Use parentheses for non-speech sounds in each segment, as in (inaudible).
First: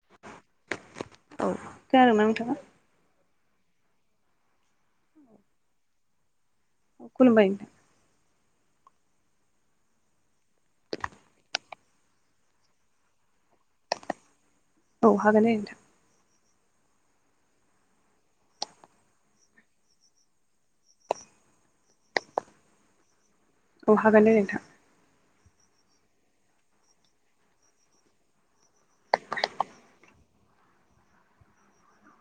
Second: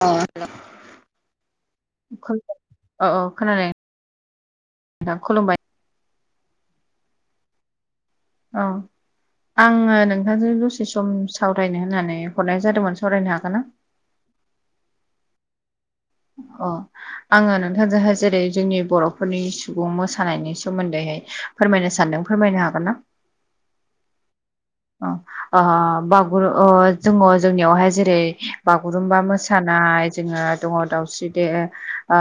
औ औ खोनादोंना नोंथाङा (unintelligible) औ औ खोनादों नोंथां खुलुमबाय। खुलुमबाय औ आङो नोंथांजों दसे सम सावरायनो होननानै हरनाय जादोंमोन सावरायनो हागोन ना? औ हागोन दे नोंथां। औ आङो नोंथांजोंहाय जेरै जोंनि बर'फोरनि सुबुं मोसानायनि सोमोन्दैहाय फोरमायनो सानदों फोरमायनो हागोन ना? अ हागोन दे नोंथां। अ बागुरु ओ जोङो जोंनियावहाय जेरै बागुरुम्बा मोसानाय जोङो दङ दाउस्रि दे ओ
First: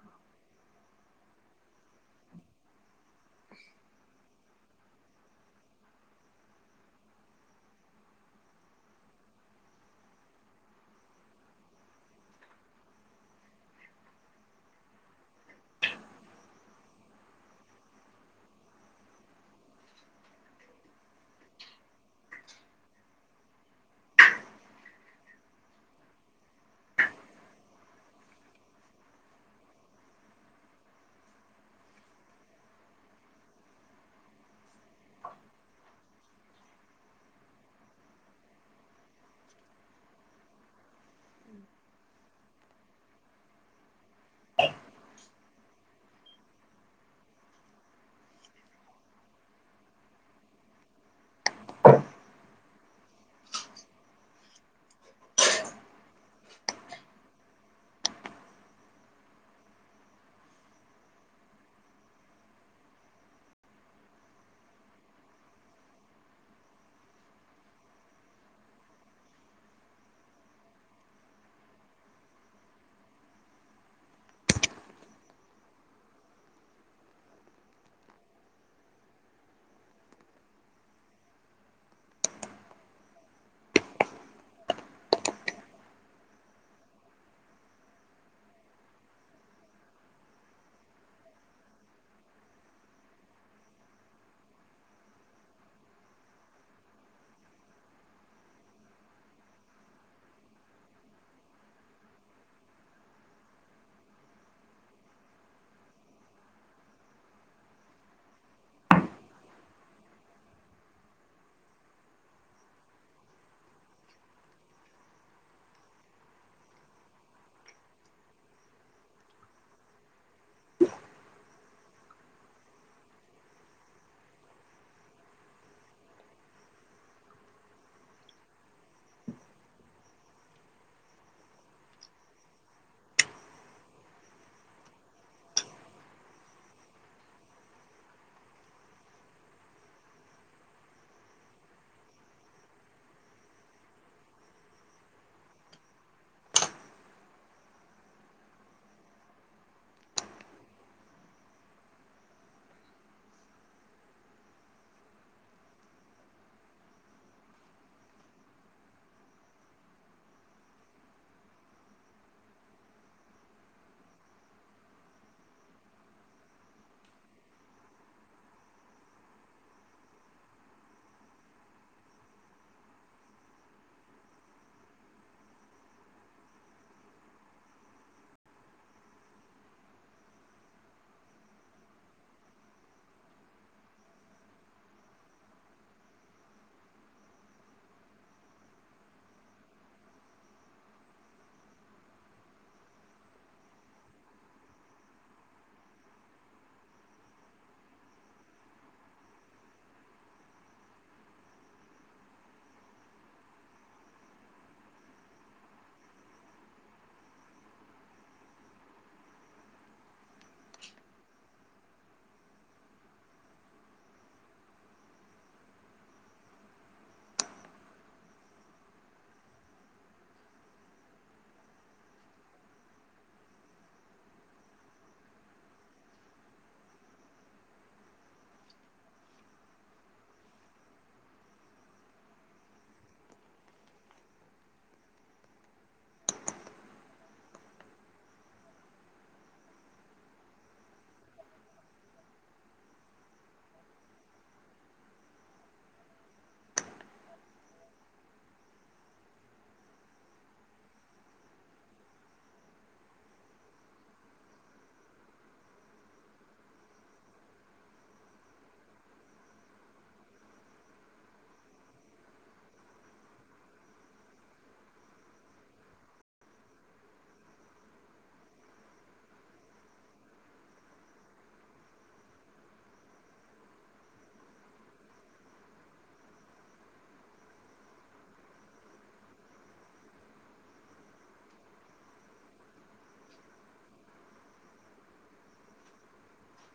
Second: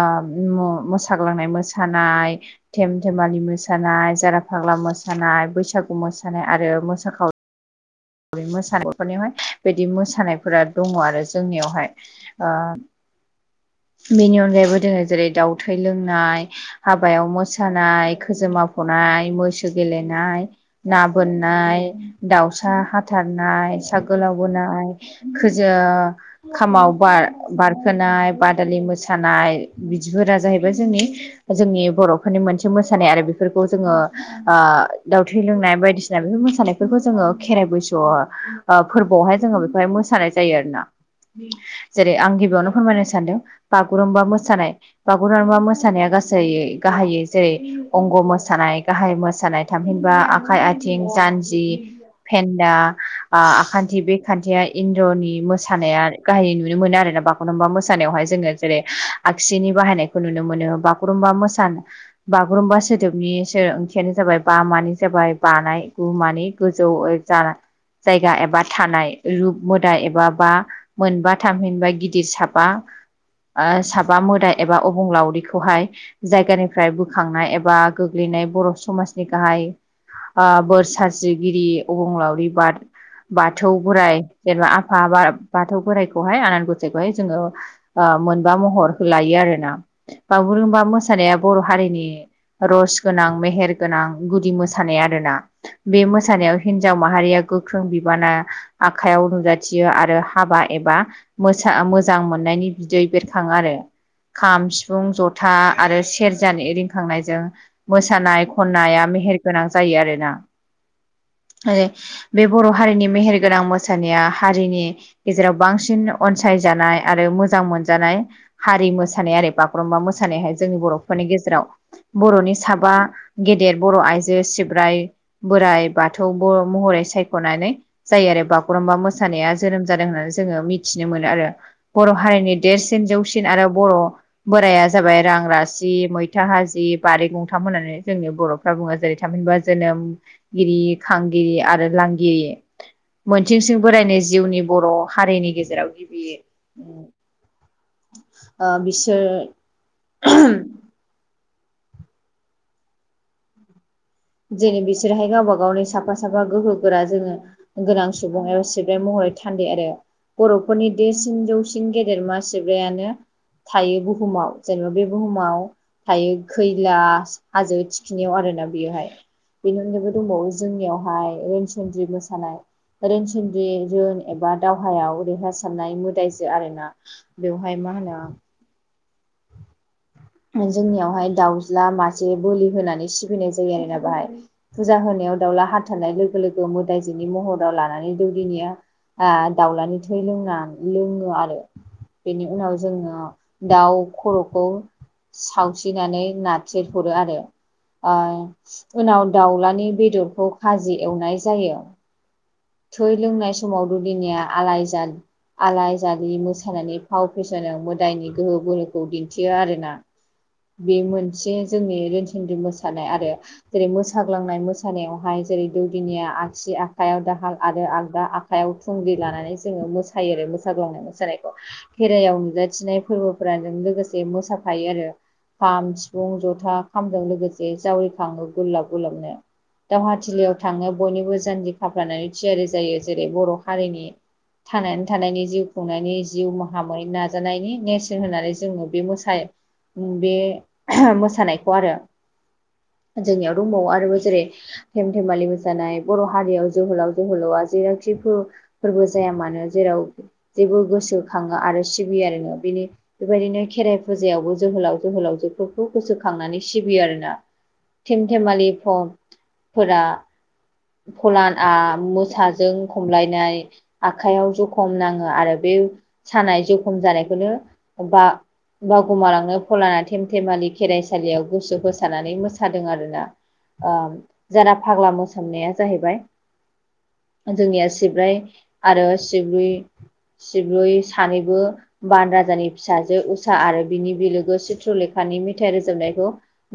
मो मोसाग्लांनाय मोसानाय धेम धेमालि मोसानाय जारा फाग्ला मोसानाय बैसागु मोसानाय आरो मोसा खाव बे मोसानायफोरनियावहाय बिदि मोसानायफोरा दङ आरो जोंनियावहाय। ओ बेनि अनगायैबो जोङो जेरै दाउ थै लोंनाय हाबायाव मोसानाय खोजोमा फनाय मैसो गेलेनाय ना बोननाय दाउ (unintelligible) हाथारनाय सा गोलाव बोनाय खोजों खामाव बार बारखोनाय बादालि मोसानाय बिदिफोरा जाहैबाय जोंनि जोंनि बर'फोरनि मोनसे मोसानाय आरो बेफोरखौ जोङो ओ दाउथै लोंनाय बायदिसिना बेफोर मोसानायफोरखौ जोङो खेराइ बैस'वा ओ फोरबोआवहाय जोङो बेखौहाय मोसानाय जायो आरोना। जेरै आं गिबियावनो फोरमायनो सानदों बागुरुम्बा मोसानाय बागुरुमबा मोसानाया गासैयै गाहायै जेरै अंग' मोसानाय गाहाय मोसानाय थामहिनबा आखाइ आथिं जान्जि फेन्दा ओ आखान्थि बे खान्थिया इन्द्र'नि मोसानाया गाहायै नुनो मोनो आरोना बा गुरुम्बा मोसानायावहाय जोङो जेरै आगसिनि बाहायनायखौ नुनो मोनो बागुरुमबा मोसा बागुरुम्बा सोदोबनि सो ओंथियानो जाबाय बा मानि जाबाय बानाय गु मानि गोजौवै जारा जायगा एबा थानाय रुप मोदाय एबा बा मोनबा थामहिनबा गिदिर साबा ओ साबा मोदाय एबा अबंलावरिखौहाय जायगानिफ्राय बोखांनाय एबा गोग्लैनाय बर' समाजनि गाहाय ओ बोर साबस्रिगिरि अबंलावरि बाद बाथौ बोराइ जेनबा आफा बाथौ बोराइखौहाय आनान गसाइखौहाय जोङो मोनबा महर लायो आरोना बागुरुमबा मोसानाया बर' हारिनि रस गोनां मेहेर गोनां गुदि मोसानाय आरोना बे मोसानायाव हिनजाव माहारिया गोख्रों बिबाना आखाइयाव नुजाथियो आरो हाबा एबा मोसा मोजां मोननायनि बिदै बेरखाङो आरो खाम सिफुं जथा आरो सेरजानि रिंखांनायजों मोसानाय खन्नाया मेहेर गोनां जायो आरोना आरो बे बर' हारिनि मेहेरगोनां मोसानाया हारिनि गेजेराव बांसिन अनसायजानाय आरो मोजां मोनजानाय हारि मोसानाय आरो बागुरुम्बा मोसानायहाय जोंनि बर'फोरनि गेजेराव बर'नि साबा गेदेर बर' आइजो सिब्राय बोराइ बा थौ महरै सायख'नानै जायो आरो बागुरुम्बा मोसानाया जोनोम जादों होननानै जोङो मिथिनो मोनो आरो बर' हारिनि देरसिन जौसिन आरो बर' बोराया जाबाय रां रासि मैथा हाजि बारि गंथाम होननानै जोंनि बर' बुङो जेरै थामहिनबा जोनोमगिरि खांगिरि आरो लांगिरि मोनसिंसिं बोरायनि जिउनि बर' हारिनि गेजेराव गिबि ओ बिसोर जेनै बिसोरहाय गावबा गावनि साफा साफा गोहो गोरा जोङो गोनां सुबुं एबा सिबनाय महरै थान्दै आरो बर'फोरनि देरसिन जौसिन गेदेरमा सिब्रायानो थायो बुहुमाव जेनेबा बे बुहुमाव थायो खैला हाजो थिखिनियाव आरोना बेयावहाय बेनि अनगायबो दंबावो जोंनियावहाय रोनसोनद्रि मोसानाय रोनसोनद्रि रोन एबा दावहायाव देरहासारनाय मोदायजो आरोना बेवहाय मा होनो जोंनियावहाय दाउज्ला मासे बोलि होनानै सिबिनाय जायो आरोना बाहाय फुजा होनायाव दाउला हाथारनाय लोगो लोगो मोदायजोनि महराव लानानै दौदिनिया आ दावलानि थै लोंना लोङो आरो बेनि उनाव जोङो दाउ खर'खौ सावसिनानै नाथिर हरो आरो ओ उनाव दाउलानि बेदरखौ खाजि एवनाय जायो थै लोंनाय समाव दुदिनिया आलायजाद आलायजालि मोसानायानानै फाव फेसनजों मोदायनि गोहो गोहोखौ दिन्थियो आरोना बे मोनसे जोंनि रोनसोनद्रि मोसानाय आरो जेरै मोसाग्लांनाय मोसानायावहाय जेरै दौदिनिया आसि आखायाव दाहाल आरो आगदा आखाइायाव थुंग्रि लानानै जोङो मोसायो आरो मोसाग्लांनाय मोसानायखौ खेरायाव नुजाथिनाय फोरबोफोरा जों लोगोसे मोसाफायो आरो खाम, सिफुं, जथा, खामजों लोगोसे जावरिखाङो गुरलाब गुरलाबनो दावहाथिलियाव थांनो बयनिबो जानजि खाफ्रानानै थियारि जायो जेरै बर' हारिनि थांनानै थानायनि जिउ खुंनायनि जिउ माहामै नाजानायनि नेरसोन होननानै जोङो बे मोसा बे मोसानायखौ आरो जोंनियाव दंबावो आरो जेरै धेम धेमालि मोसानाय बर' हारियाव जोहोलाव जोहोलावआ जेरावखि फो फोरबो जाया मानो जेराव जेबो गोसोखाङो आरो सिबियारिनो बिनि बेबायदिनो खेराइ फुजायावबो जोहोलाव जोहोलावजोफोरखौ गोसोखांनानै सिबियो आरोना थेम थेमालि फ फोरा फलान आ मोसाजों खमलायनाय आखाइयाव जखम नाङो आरो बे सानाय जखम जानायखौनो बा बावगुमालांनो फलाना थेमथेमालि खेराइसालियाव गोसो होसारनानै मोसादों आरोना ओम जारा फाग्ला मोसानाया जाहैबाय जोंनिया सिब्राय आरो सिब्रुइ सिब्रुइ सानैबो बान राजानि फिसाजो उसा आरो बिनि बिलोगो चित्र लेखानि मेथाइ रोजाबनायखौ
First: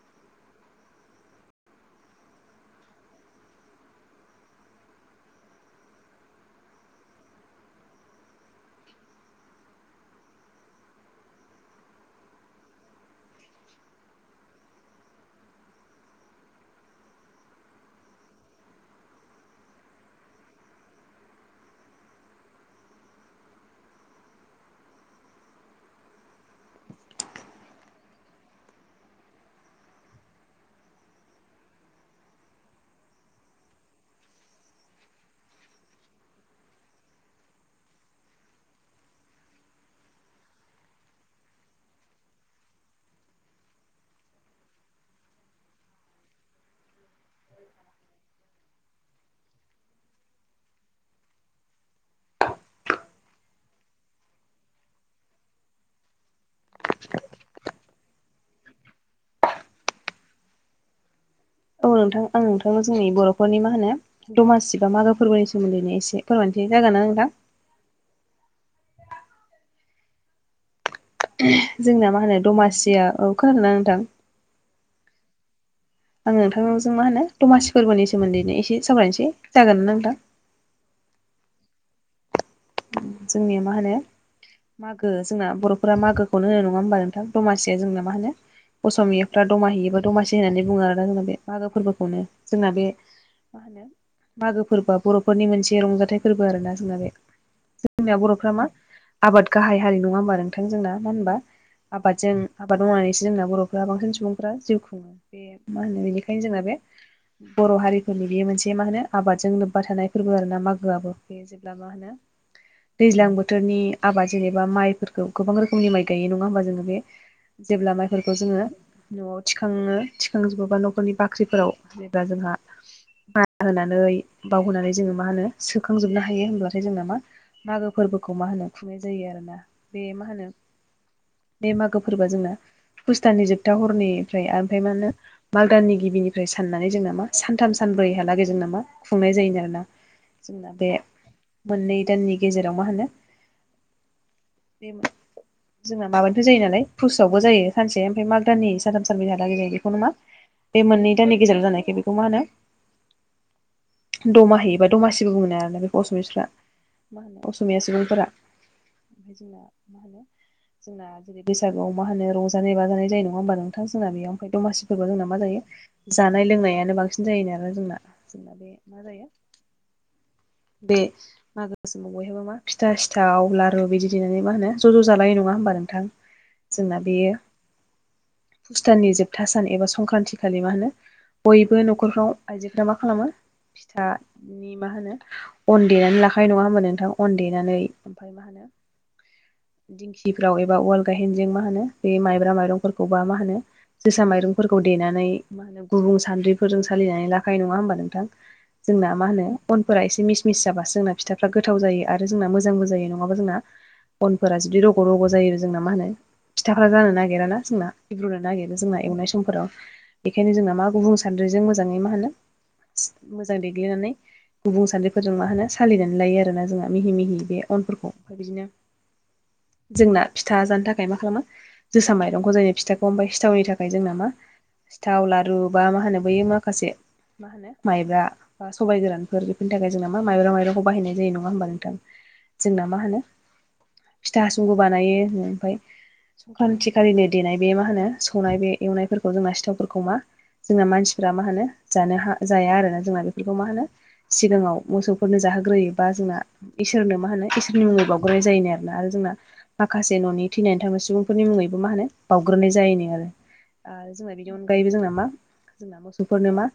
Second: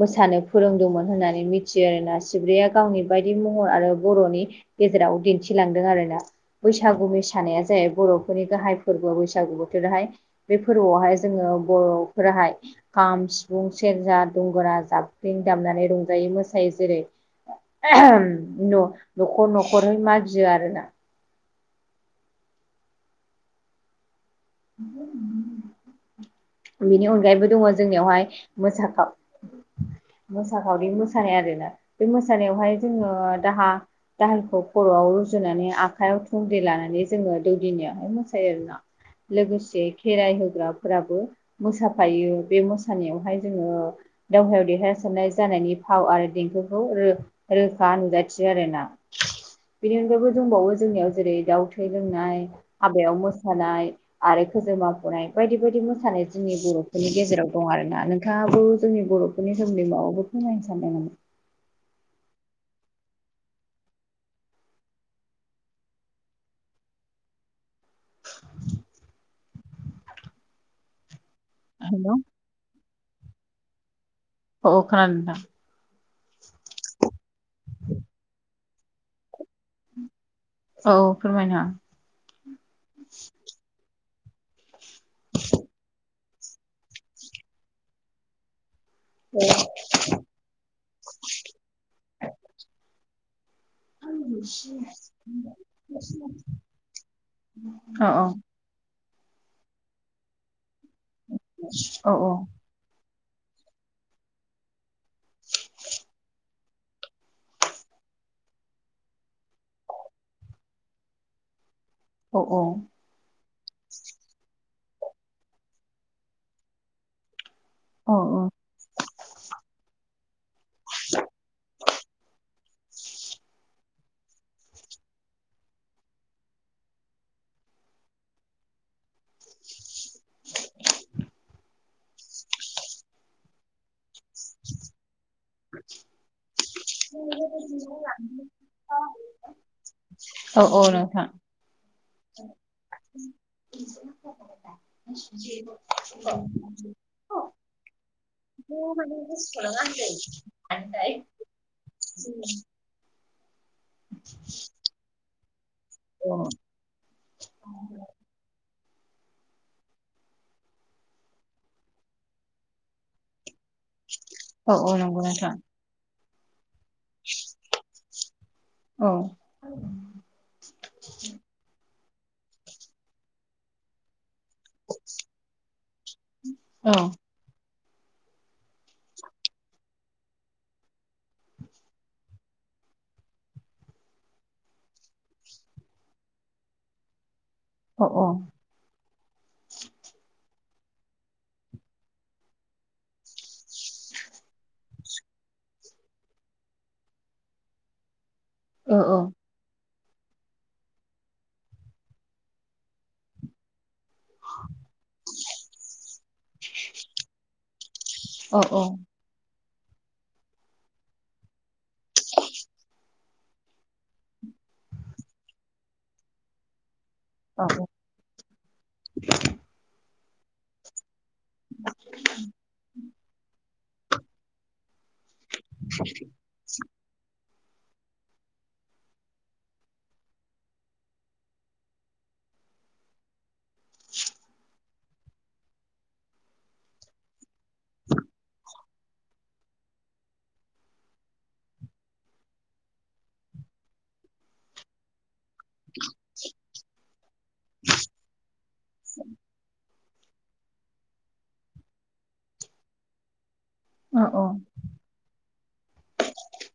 मोसानो फोरोंदोंमोन होननानै मिथियो आरोना सिब्रैया गावनि बायदि महर आरो बर'नि गेजेराव दिन्थिलांदों आरोना बैसागु मोसानाया जाय बर'फोरनि गाहाय फोरबो बैसागु बोथोराहाय बे फोरबोआवहाय जोङो बर'फोराहाय खाम, सिफुं, सेरजा, दंगरा, जाबख्रिं दामनानै रंजायो मोसायो जेरै न' न'खर न'खर मागियो आरोना (unintelligible) बिनि अनगायैबो दङ जोंनियावहाय मोसाखाव मोसाखावरि मोसानाय आरोना बे मोसानायावहाय जोङो दाहा दाहालखौ खर'आव रुजुनानै आखाइायाव थुंग्रि लानानै जोङो दौदिनियाहाय मोसायो आरोना लोगोसे खेराइ होग्राफोराबो मोसाफायो बे मोसानायावहाय जोङो दावहायाव देरहासारनाय जानायनि फाव आरो देंखोखौ रो रोखा नुजाथियो आरोना बिनि अनगायैबो दंबावो जोंनियाव जेरै दाउ थै लोंनाय, हाबायाव मोसानाय आरो खैजेमाफनाय बायदि बायदि मोसानाय जोंनि बर'फोरनि गेजेराव दं आरोना नोंथाङाबो जोंनि बर' फोरनि सोमोन्दै माबाफोर फोरमायनो सानदों नामा? औ नोंथां आं नोंथांनो जोंनि बर'फोरनि मा होनो दमासि बा मागो फोरबोनि सोमोन्दैनो एसे फोरमायनिसै जागोनना नोंथां? जोंना मा हेल' होनो दमासिया औ खोनादोंना नोंथां औ औ खोनादों नोंथां आं नोंथांजों मा होनो दमासि फोरबोनि सोमोन्दैनो एसे सावरायनोसै जागोनना नोंथां औ फोरमायना जोंनिया मा होनो मागो जोंना बर'फोरा मागोखौनो होनो नङा होमबा नोंथां दमासिया जोंना मा होनो असमियाफ्रा दमाहिबो दमासि होननानै बुङो आरो जोंना बे मागो फोरबोखौनो जोंना बे मा होनो मागो फोरबोआ बर'फोरनि मोनसे रंजाथाइ फोरबो आरोना जोंना बे जोंनिया हागोन। बर'फोरा मा आबाद गाहाय हारि नङा होमबा नोंथां जोंना मा होनबा औ आबादजों औ आबाद मावनानैसो जोंना बर'फ्रा बांसिन सुबुंफ्रा जिउ खुङो बे मा होनो बेनिखायनो जोंना बे बर' हारिफोरनि बेयो मोनसे मा होनो आबादजों लोब्बा थानाय फोरबो आरोना मागोआबो बे जेब्ला मा होनो औ औ दैज्लां बोथोरनि आबाद जेनेबा माइफोरखौ गोबां रोखोमनि माइ गायो नङा होमबा जोङो बे जेब्ला औ माइफोरखौ जोङो न'आव थिखाङो थिखांजोबो बा न'खरनि बाख्रिफोराव जेनेबा जोंहा होनानै बाव होनानै जोङो मा होनो सोखांजोबनो हायो होनब्लाथाय जोंना मा मागो फोरबोखौ मा होनो खुंनाय जायो आरोना बे मा होनो बे मागो फोरबोआ जोंना फुस दाननि जोबथा हरनिफ्राय ओमफ्राय मा होनो माग दाननि गिबिनि ओमफ्राय साननानै जोंना मा सानथाम सानब्रैहालागै जोंनामा खुंनाय जायो आरोना औ जोंना औ बे नोंथां मोननै दाननि गेजेराव मा होनो बे जोंना माबानिफ्राय जायो नालाय औ फुसआवबो जायो सानसे ओमफ्राय माग दाननि साथाम सानब्रैहालागै जायो बेखौनो मा बे मोननै दाननि गेजेराव जानायखाय बेखौ मा होनो (inaudible) दमाहिबा बा दमासिबो बुङोना बेखौ असमियाफ्रा मा होनो असमिया सुबुंफोरा जोंना मा होनो जोंना जेरै बैसागुआव मा होनो रंजानाय बाजानाय जायो नङा होमबा नों नोंथां जोंना बेयाव ओमफ्राय औ औ दमासिफोरखौ नंगौ जोंना मा नोंथां जायो जानाय लोंनायानो बांसिन जायो आरो जोंना जेनबा बे मा औ जायो बे मागो समाव बयहाबो मा फिथा सिथाव लारु बिदि देनानै मा होनो ज' ज' जालायनाय नङा होमबा नोंथां? औ जोंना बेयो फुस दाननि जोबथा सान एबा संक्रान्ति खालि मा होनो बयबो न'खरफ्राव आइजोफ्रा मा खालामो फिथानि मा होनो अन देनानै लाखायो नङा होमबा नोंथां अन देनानै औ ओमफ्राय मा होनो (inaudible) दिंखिफ्राव एबा उवाल गायहेनजों मा होनो बे माइब्रा माइरंफोरखौबा मा होनो जोसा माइरंफोरखौ देनानै मा होनो गुबुं सान्द्रिफोरजों सालिनानै लाखायो नङा होमबा नोंथां? जोंना औ मा होनो अनफोरा एसे मिस मिस जाबासो जोंना फिथाफ्रा गोथाव जायो आरो जोंना मोजांबो जायो नङाबा जोंना अनफोरा जुदि रग' रग' जायो जोंना मा होनो फिथाफोरा जानो नागिरा ना जोंना गिब्रुनो औ नागिरो औ जोंना एवनाय समफोराव बेखायनो जोंना मा गुबुन सान्द्रिजों मोजाङै मा होनो मोजां देग्लिनानै गुबुं सान्द्रिफोरजों मा होनो सालिनानै लायो आरोना जोंहा मिहि मिहि बे अ अनफोरखौ ओमफ्राय बिदिनो जोंना फिथा जानो थाखाय मा खालामो जोसा माइरंखौ जायनि फिथा ओमफ्राय सिथावनि थाखाय जोंना मा सिथाव लारु बा मा होनो बैयो मा होनो माखासे मा होनो माइब्रा बा सबाय गोरानफोर बेफोरनि थाखाय जोंना मा माइब्रा माइरं खौ बाहायनाय जायो नङा होमबा नोंथां जोंना मा होनो फिथा हासुंखो बानायो ओमफ्राय संक्रान्तिखालिनो देनाय बे मा होनो सौनाय बे एवनायफोरखौ जोंना सिथावफोरखौ मा जोंना मानसिफ्रा मा होनो जानो हा जाया आरोना जोंना बेफोरखौ मा होनो सिगाङाव मोसौफोरनो जाहो ग्रोयोबा जोंना इसोरनो मा होनो इसोरनि मुङै बाव ग्राय जायोनो आरोना आरो जोंना माखासे न'नि थैनानै थांनाय सुबुंफोरनि मुङैबो मा होनो बावग्रोनाय जायोनो आरो। आरो अ जोंना बिनि अनगायैबो जोंना मा जोंना मोसौफोरनो मा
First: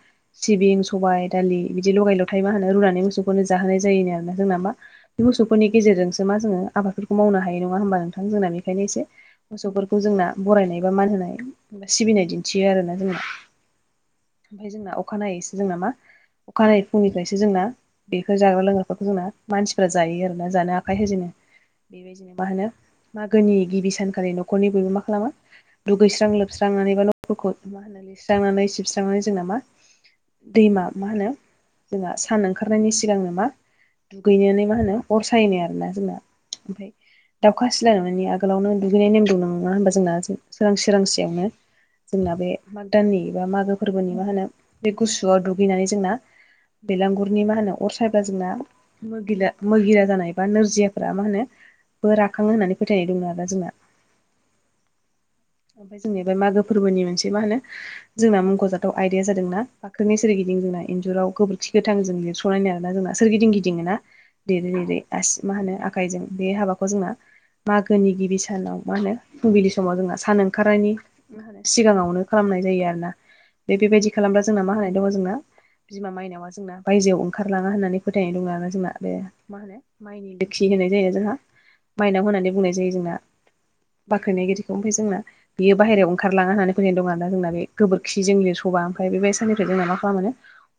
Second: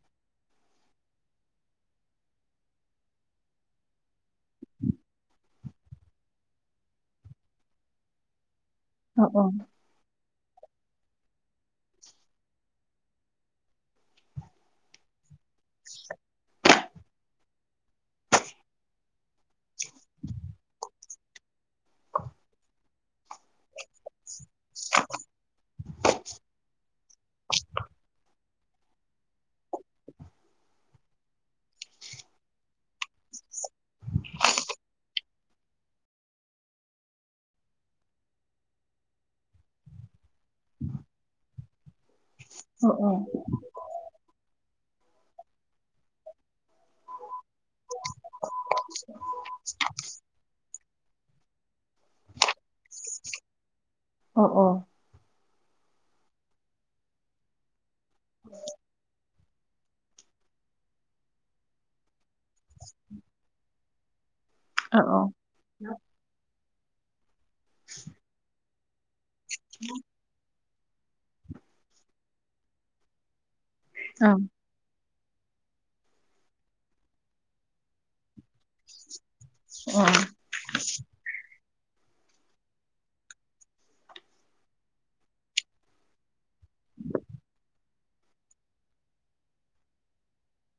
सिबिं सबाय दालि बिदि लगाय ल'थखय मा होनो रुनानै मोसौफोरनो जाहोनाय जायोनो आरोना जोंना मा बे मोसौफोरनि गेजेरजोंसो मा जोङो आबादफोरखौ मावनो हायो नङा होमबा नोंथां जोंना बेखायनो एसे अ मोसौफोर खौ जोंना बरायनाय बा मान होनाय बा सिबिनाय दिन्थियो आरोना जोंङो ओमफ्राय जोंना अखाानायनायैसो जोंना मा अखाानायनायै फुंनिफ्रायसो जोंना बेफोर जाग्रा लोंग्राफोरखौ जोंना मानसिफ्रा जायो आरोना जानो आखाइ होजेनो। बेबायदिनो मा होनो मागोनि गिबि सानखालि न'खरनि बयबो मा खालामो दुगैस्रां लोबस्रांनानै बा न'फोरखौ सिबस्रांनानै सिबस्रांनानै जोंना मा दैमा मा होनो जों सान ओंखार खानायनि सिगांनो मा दुगैनानै मा होनो अर सायोनो आरोना जोंना ओमफ्राय दावखा सिलायनानै आगोलावनो दुगैनाय नेम दं नङा होनोमबा जोंना सोरांसि सोरांसियावनो जोंना बे अ माग दाननि बा मागो फोरबोनि मा होनो बे गुसुआव दुगैनानै जोंना बे नि मा होनो अर सायबा जोंना मि मोगिरा जानाय बा नोरजियाफोरा मा होनो बो राखांयो होननानै फोथायनाय दं आरोना जोंना अ ओमफ्राय जोंनिया बे मागो फोरबोनि मोनसे मा होनो जोंना मुंख'जाथाव आयदाया जादों जोंना बाखोनि सोरगिदिं जोंना इन्जुराव गोबोरखि गोथां जों मानिनायानो आरोना जोंना सोरगिदिं गिदिङो ना देरै देरै अ आसि मा होनो आखाइजों बे हाबाखौ जोंना मागोनि गिबि सानाव मा होनो फुंबिलि समाव जोंहा सान ओंखारनायनि मा होनो सिगाङावनो खालामनाय जायो आरो ना। बेबायदि खालामब्ला जोंना मा होनानाय दङ जोंना बिमा माइनावा जोंना बायजोआव ओंखारलाङा होननानै फोथायनाय दङ आरो जोंना बे मा होनो माइनि खि होनाय जायोना जोंहा मायनाव होननानै बुंनाय जायो जोंना। बाख्रिनायगिरिखौ ओमफ्राय जोंना बियो बाहेरायाव ओंखारलाङा होननानै फैनाय दं आरो ना जोंना बे गोबोर खि जों लिरबा ओमफ्राय बेबायदि साननिफ्राय जोंना मा खालामो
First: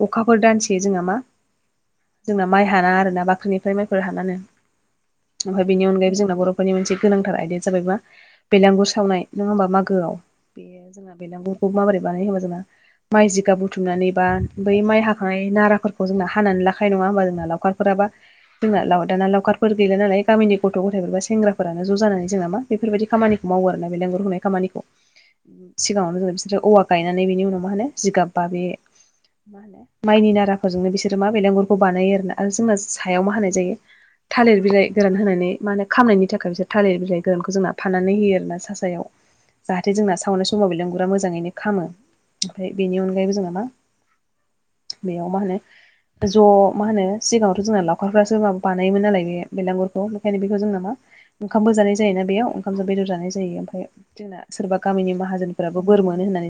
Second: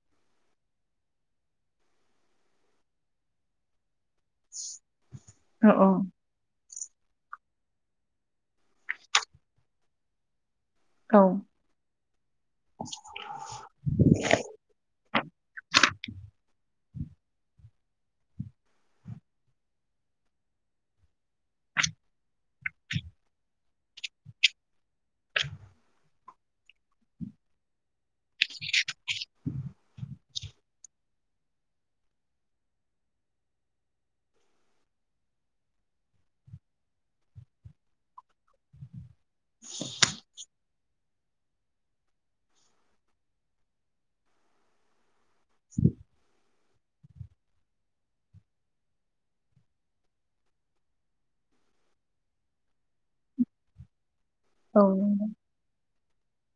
अखाफोर दानसि जोंना मा जोंना माइ हाना आरोना बाख्रिनिफ्राय माइफोर हानानानै ओमफाय बिनि अनगायैबो जोंना बर' बेफोरनि मोनसे गोनांथार आयदाया जाबायबा बेलगुर सावनाय नंङा होमबा मागोआव जोंना औ बेलांगुरखौ माबोरै बानाय होबा जोंना माइ जिखा बुथुमनानै बा बै माइ हाखानाय नाराफोरखौ जोंना हानानै लाखानाय नङा होमबा जोंना लावखारफोराबा जोंना दाना लावखारफोर गैला नालाय गामिनि गथ' गथथायफोर बा सेंग्राफोरानो ज' जानानै जोंना मा बेफोरबायदि खामानिखौ मावो आरो ना बेलागुर लुनाय खामानिखौ। सिगाङावनो बिसोरो औवा गायनानै बेनि उनाव मा होनो जिगाब बा बे मा होनो माइनि नाराफोरजोंनो बिसोरो मा बेलगुरखौ बानायो आरोना आरो जोंना सायाव मा होनानाय जायो। थालिर बिलाइ गोरान होनानै मा होनो खामनायनि थाखाय बिसोर थालिर बिलाइ गोरानखौ जोंना फाननानै होयो आरोना सा सायाव। जाहाथे जोंना सावनाय समाव बेलागुरा मोजांङैनो खामो ओमफ्राय बेनि अनगायैबो जोंना मा बेयाव मा होनो ज' मा होनो सिगांङावथ' जोंना लावखारफ्रासो माबा बानायोमोन नालाय बे बेलांगुरखौ बेंखायनो बेखौ जोंना मा ओंखाम बो जानाय जायोना बेयाव ओंखामजों बेदर जानाय जायो ओमफ्राय जोंना सोरबा औ गामिनि माहाजोनफोराबो बोर मोनो होननानै